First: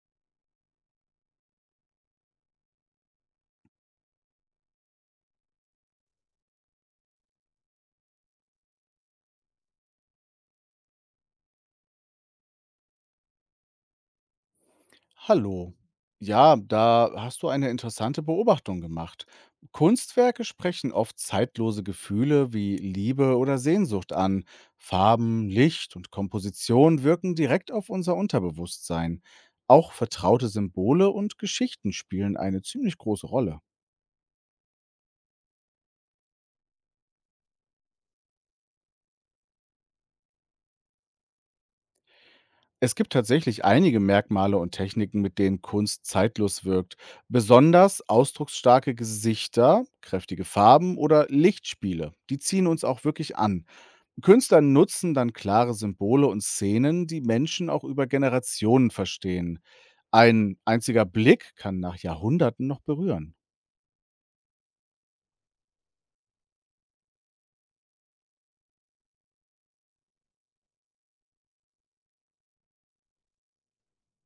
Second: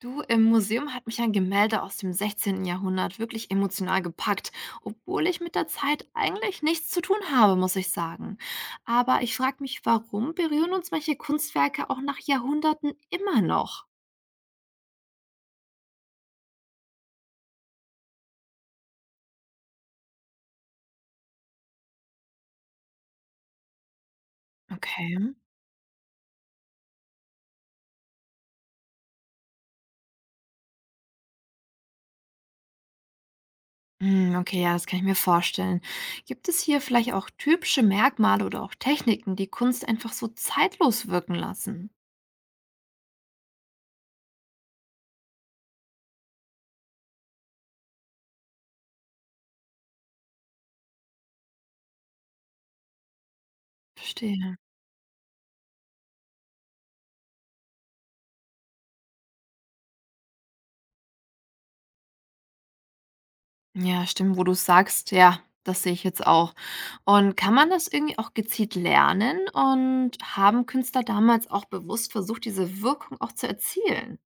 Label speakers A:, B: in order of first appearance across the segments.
A: Du, im Museum hat mich ein Gemälde aus dem sechzehnten Jahrhundert wirklich emotional gepackt, obwohl ich mit der Zeit eigentlich nichts zu tun habe, muss ich sagen. Aber ich frage mich, warum berühren uns manche Kunstwerke auch nach Jahrhunderten immer noch?
B: Hallo. Ja, da hast du eine interessante Beobachtung gemacht. Kunstwerke sprechen oft zeitlose Gefühle wie Liebe oder Sehnsucht an.
A: Okay.
B: Farben, Licht und Komposition wirken direkt auf unser Unterbewusstsein. Auch vertraute Symbole und Geschichten spielen eine ziemlich große Rolle.
A: Hm, okay, ja, das kann ich mir vorstellen. Gibt es hier vielleicht auch typische Merkmale oder auch Techniken, die Kunst einfach so zeitlos wirken lassen?
B: Es gibt tatsächlich einige Merkmale und Techniken, mit denen Kunst zeitlos wirkt. Besonders ausdrucksstarke Gesichter, kräftige Farben oder Lichtspiele, die ziehen uns auch wirklich an.
A: Verstehe.
B: Künstler nutzen dann klare Symbole und Szenen, die Menschen auch über Generationen verstehen. Ein einziger Blick kann nach Jahrhunderten noch berühren.
A: Ja, stimmt, wo du sagst, ja, das sehe ich jetzt auch. Und kann man das irgendwie auch gezielt lernen? Und haben Künstler damals auch bewusst versucht, diese Wirkung auch zu erzielen?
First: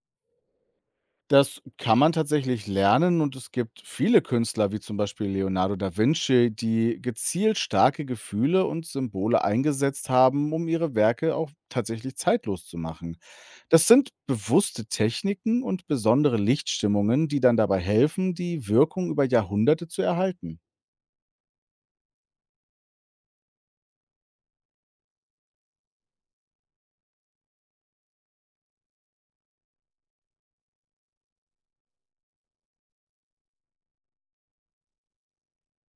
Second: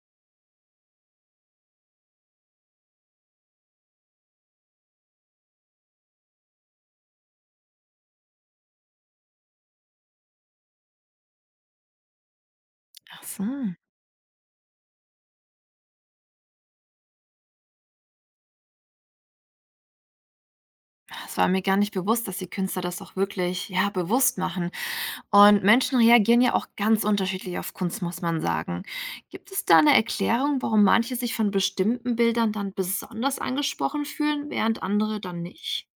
B: Das kann man tatsächlich lernen und es gibt viele Künstler, wie zum Beispiel Leonardo da Vinci, die gezielt starke Gefühle und Symbole eingesetzt haben, um ihre Werke auch tatsächlich zeitlos zu machen.
A: Ach so.
B: Das sind bewusste Techniken und besondere Lichtstimmungen, die dann dabei helfen, die Wirkung über Jahrhunderte zu erhalten.
A: Das war mir gar nicht bewusst, dass die Künstler das auch wirklich, ja, bewusst machen. Und Menschen reagieren ja auch ganz unterschiedlich auf Kunst, muss man sagen. Gibt es da eine Erklärung, warum manche sich von bestimmten Bildern dann besonders angesprochen fühlen, während andere dann nicht?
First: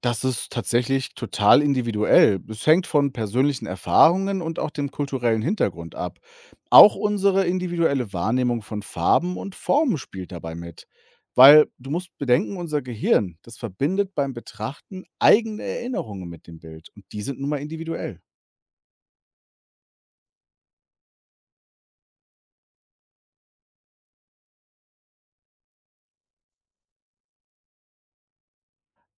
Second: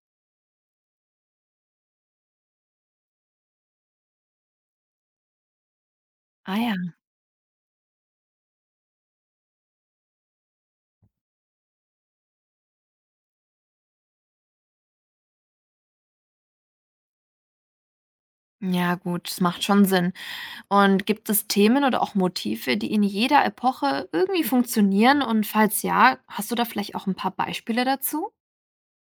B: Das ist tatsächlich total individuell. Es hängt von persönlichen Erfahrungen und auch dem kulturellen Hintergrund ab.
A: Ah ja.
B: Auch unsere individuelle Wahrnehmung von Farben und Formen spielt dabei mit. Weil du musst bedenken, unser Gehirn, das verbindet beim Betrachten eigene Erinnerungen mit dem Bild und die sind nun mal individuell.
A: Ja, gut, das macht schon Sinn. Und gibt es Themen oder auch Motive, die in jeder Epoche irgendwie funktionieren? Und falls ja, hast du da vielleicht auch ein paar Beispiele dazu?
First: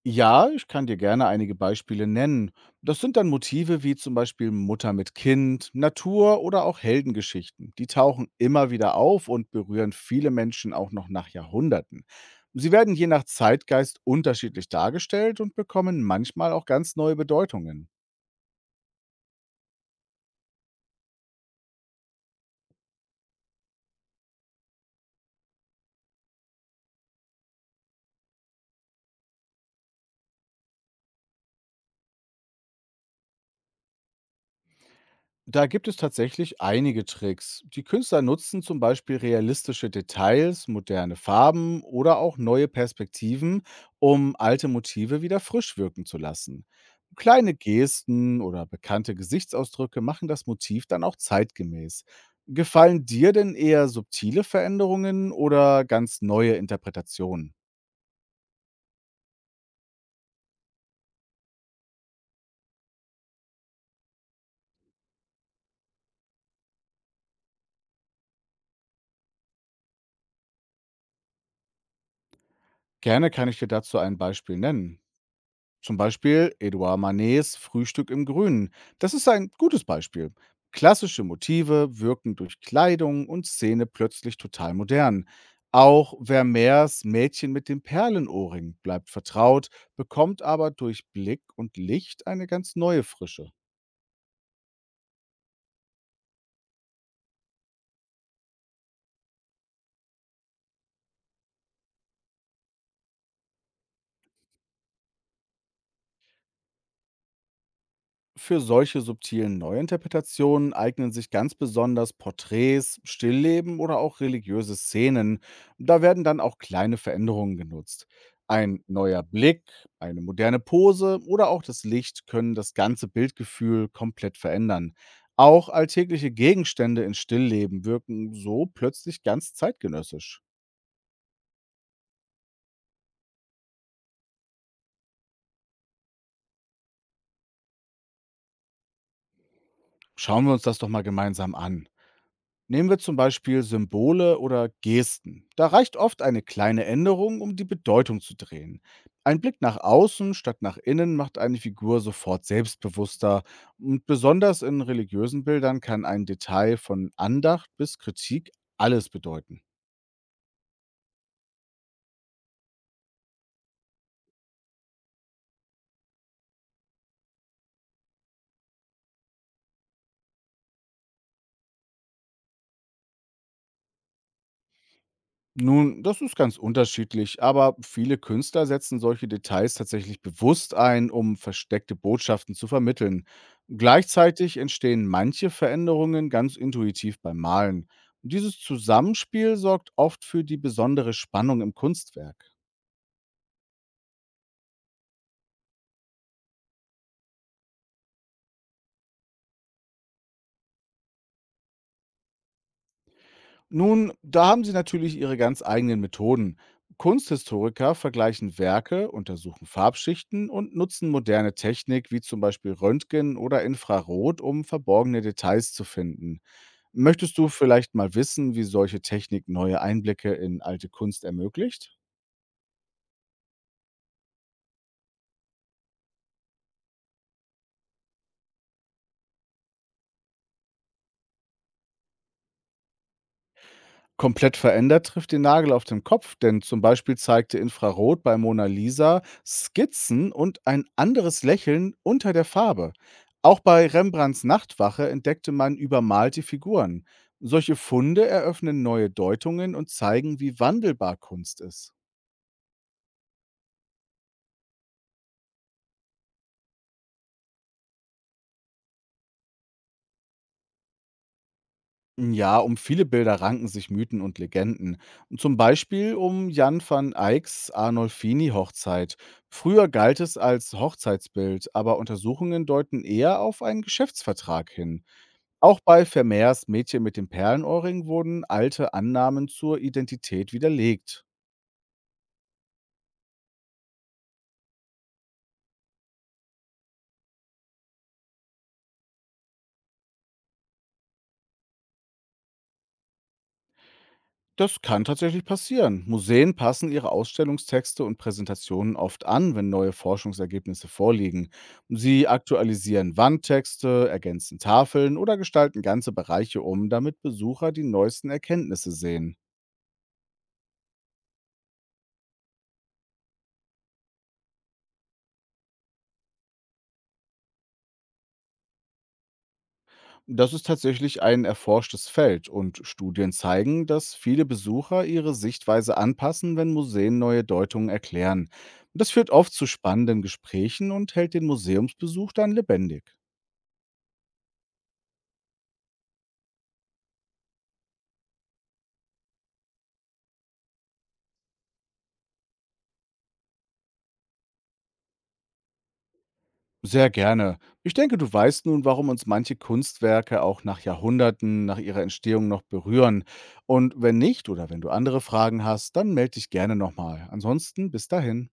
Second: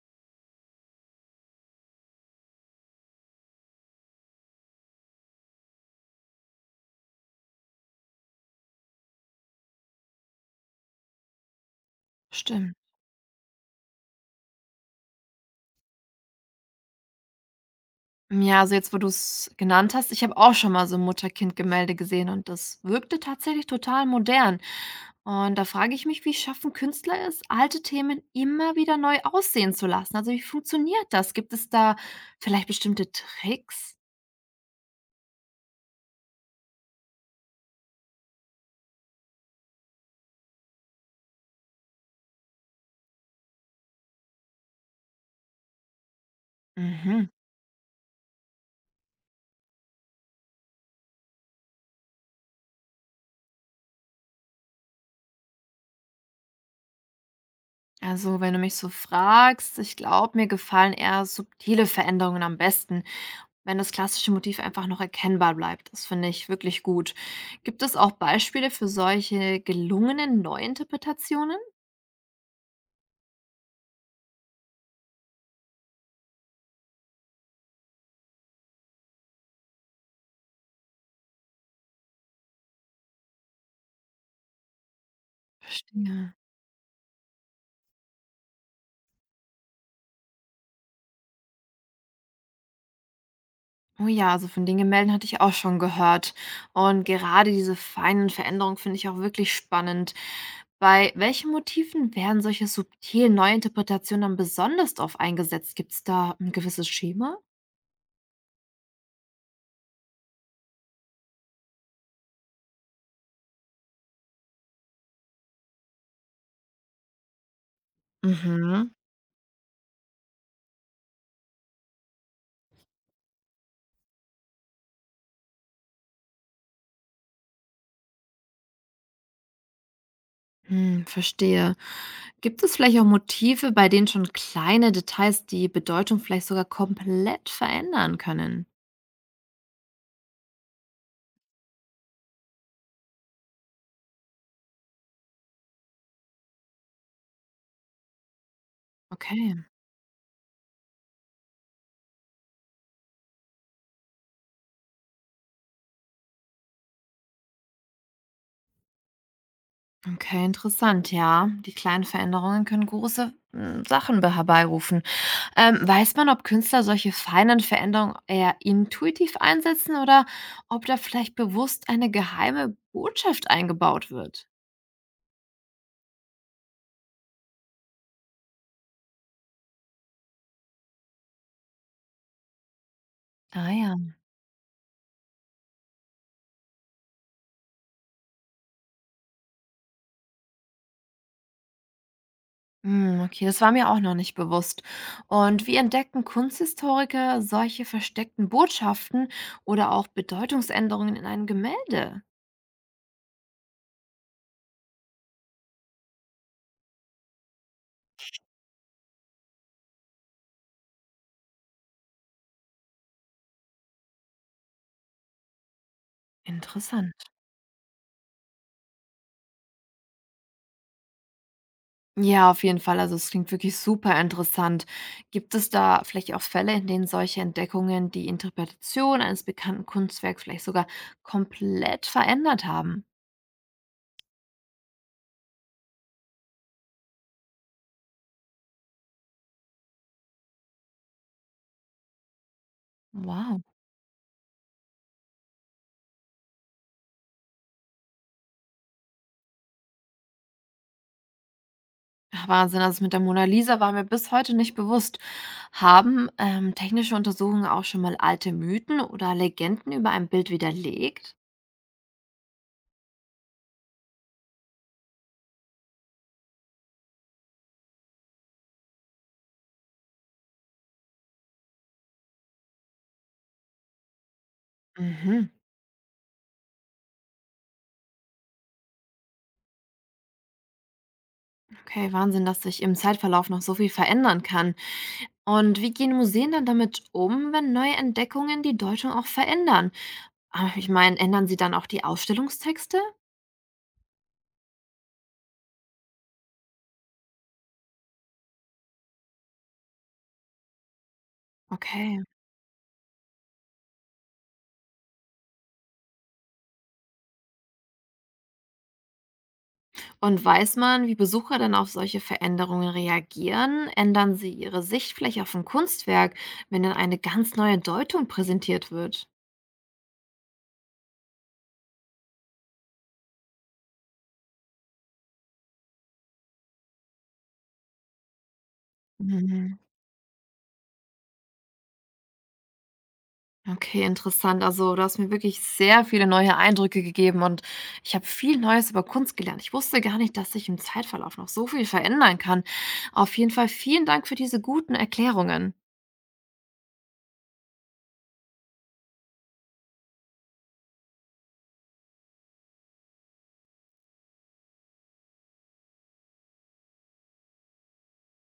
B: Ja, ich kann dir gerne einige Beispiele nennen. Das sind dann Motive wie zum Beispiel Mutter mit Kind, Natur oder auch Heldengeschichten. Die tauchen immer wieder auf und berühren viele Menschen auch noch nach Jahrhunderten. Sie
A: Stimmt.
B: werden je nach Zeitgeist unterschiedlich dargestellt und bekommen manchmal auch ganz neue Bedeutungen.
A: Ja, also jetzt, wo du es genannt hast, ich habe auch schon mal so ein Mutter-Kind-Gemälde gesehen und das wirkte tatsächlich total modern. Und da frage ich mich, wie schaffen Künstler es, alte Themen immer wieder neu aussehen zu lassen? Also wie funktioniert das? Gibt es da vielleicht bestimmte Tricks?
B: Da gibt es tatsächlich einige Tricks. Die Künstler nutzen zum Beispiel realistische Details, moderne Farben oder auch neue Perspektiven, um alte Motive wieder frisch wirken zu lassen.
A: Mhm.
B: Kleine Gesten oder bekannte Gesichtsausdrücke machen das Motiv dann auch zeitgemäß. Gefallen dir denn eher subtile Veränderungen oder ganz neue Interpretationen?
A: Also, wenn du mich so fragst, ich glaube, mir gefallen eher subtile Veränderungen am besten, wenn das klassische Motiv einfach noch erkennbar bleibt. Das finde ich wirklich gut. Gibt es auch Beispiele für solche gelungenen Neuinterpretationen?
B: Gerne kann ich dir dazu ein Beispiel nennen. Zum Beispiel Edouard Manets Frühstück im Grünen. Das ist ein gutes Beispiel. Klassische Motive wirken durch Kleidung und Szene plötzlich total modern. Auch
A: Verstehe.
B: Vermeers Mädchen mit dem Perlenohrring bleibt vertraut, bekommt aber durch Blick und Licht eine ganz neue Frische.
A: Oh ja, also von den Gemälden hatte ich auch schon gehört. Und gerade diese feinen Veränderungen finde ich auch wirklich spannend. Bei welchen Motiven werden solche subtilen Neuinterpretationen dann besonders oft eingesetzt? Gibt es da ein gewisses Schema?
B: Für solche subtilen Neuinterpretationen eignen sich ganz besonders Porträts, Stillleben oder auch religiöse Szenen. Da werden dann auch kleine Veränderungen genutzt. Ein
A: Mhm.
B: neuer Blick, eine moderne Pose oder auch das Licht können das ganze Bildgefühl komplett verändern. Auch alltägliche Gegenstände in Stillleben wirken so plötzlich ganz zeitgenössisch.
A: Hm, verstehe. Gibt es vielleicht auch Motive, bei denen schon kleine Details die Bedeutung vielleicht sogar komplett verändern können?
B: Schauen wir uns das doch mal gemeinsam an. Nehmen wir zum Beispiel Symbole oder Gesten. Da reicht oft eine kleine Änderung, um die Bedeutung zu drehen. Ein
A: Okay,
B: Blick nach außen statt nach innen macht eine Figur sofort selbstbewusster. Und besonders in religiösen Bildern kann ein Detail von Andacht bis Kritik alles bedeuten.
A: okay, interessant, ja. Die kleinen Veränderungen können große Sachen herbeirufen. Weiß man, ob Künstler solche feinen Veränderungen eher intuitiv einsetzen oder ob da vielleicht bewusst eine geheime Botschaft eingebaut wird?
B: Nun, das ist ganz unterschiedlich, aber viele Künstler setzen solche Details tatsächlich bewusst ein, um versteckte Botschaften zu vermitteln.
A: Ah ja.
B: Gleichzeitig entstehen manche Veränderungen ganz intuitiv beim Malen. Dieses Zusammenspiel sorgt oft für die besondere Spannung im Kunstwerk.
A: Hm, okay, das war mir auch noch nicht bewusst. Und wie entdecken Kunsthistoriker solche versteckten Botschaften oder auch Bedeutungsänderungen in einem Gemälde?
B: Nun, da haben sie natürlich ihre ganz eigenen Methoden. Kunsthistoriker vergleichen Werke, untersuchen Farbschichten und nutzen moderne Technik wie zum Beispiel Röntgen oder Infrarot, um verborgene Details zu finden.
A: Interessant.
B: Möchtest du vielleicht mal wissen, wie solche Technik neue Einblicke in alte Kunst ermöglicht?
A: Ja, auf jeden Fall. Also es klingt wirklich super interessant. Gibt es da vielleicht auch Fälle, in denen solche Entdeckungen die Interpretation eines bekannten Kunstwerks vielleicht sogar komplett verändert haben?
B: Komplett verändert trifft den Nagel auf den Kopf, denn zum Beispiel zeigte Infrarot bei Mona Lisa Skizzen und ein anderes Lächeln unter der Farbe. Auch
A: Wow.
B: bei Rembrandts Nachtwache entdeckte man übermalte Figuren. Solche Funde eröffnen neue Deutungen und zeigen, wie wandelbar Kunst ist.
A: Ja, Wahnsinn, also, das mit der Mona Lisa war mir bis heute nicht bewusst. Haben, technische Untersuchungen auch schon mal alte Mythen oder Legenden über ein Bild widerlegt?
B: Ja, um viele Bilder ranken sich Mythen und Legenden. Zum Beispiel um Jan van Eycks Arnolfini-Hochzeit. Früher galt es als Hochzeitsbild, aber Untersuchungen deuten eher auf einen Geschäftsvertrag hin.
A: Mhm.
B: Auch bei Vermeers Mädchen mit dem Perlenohrring wurden alte Annahmen zur Identität widerlegt.
A: Okay, Wahnsinn, dass sich im Zeitverlauf noch so viel verändern kann. Und wie gehen Museen dann damit um, wenn neue Entdeckungen die Deutung auch verändern? Ah, ich meine, ändern sie dann auch die Ausstellungstexte?
B: Das kann tatsächlich passieren. Museen passen ihre Ausstellungstexte und Präsentationen oft an, wenn neue Forschungsergebnisse vorliegen.
A: Okay.
B: Sie aktualisieren Wandtexte, ergänzen Tafeln oder gestalten ganze Bereiche um, damit Besucher die neuesten Erkenntnisse sehen.
A: Und weiß man, wie Besucher dann auf solche Veränderungen reagieren? Ändern sie ihre Sichtfläche auf ein Kunstwerk, wenn dann eine ganz neue Deutung präsentiert wird?
B: Das ist tatsächlich ein erforschtes Feld und Studien zeigen, dass viele Besucher ihre Sichtweise anpassen, wenn Museen neue Deutungen erklären. Das führt oft zu
A: Mhm.
B: spannenden Gesprächen und hält den Museumsbesuch dann lebendig.
A: Okay, interessant. Also, du hast mir wirklich sehr viele neue Eindrücke gegeben und ich habe viel Neues über Kunst gelernt. Ich wusste gar nicht, dass sich im Zeitverlauf noch so viel verändern kann. Auf jeden Fall vielen Dank für diese guten Erklärungen.
B: Sehr gerne. Ich denke, du weißt nun, warum uns manche Kunstwerke auch nach Jahrhunderten, nach ihrer Entstehung noch berühren. Und wenn nicht oder wenn du andere Fragen hast, dann melde dich gerne nochmal. Ansonsten bis dahin.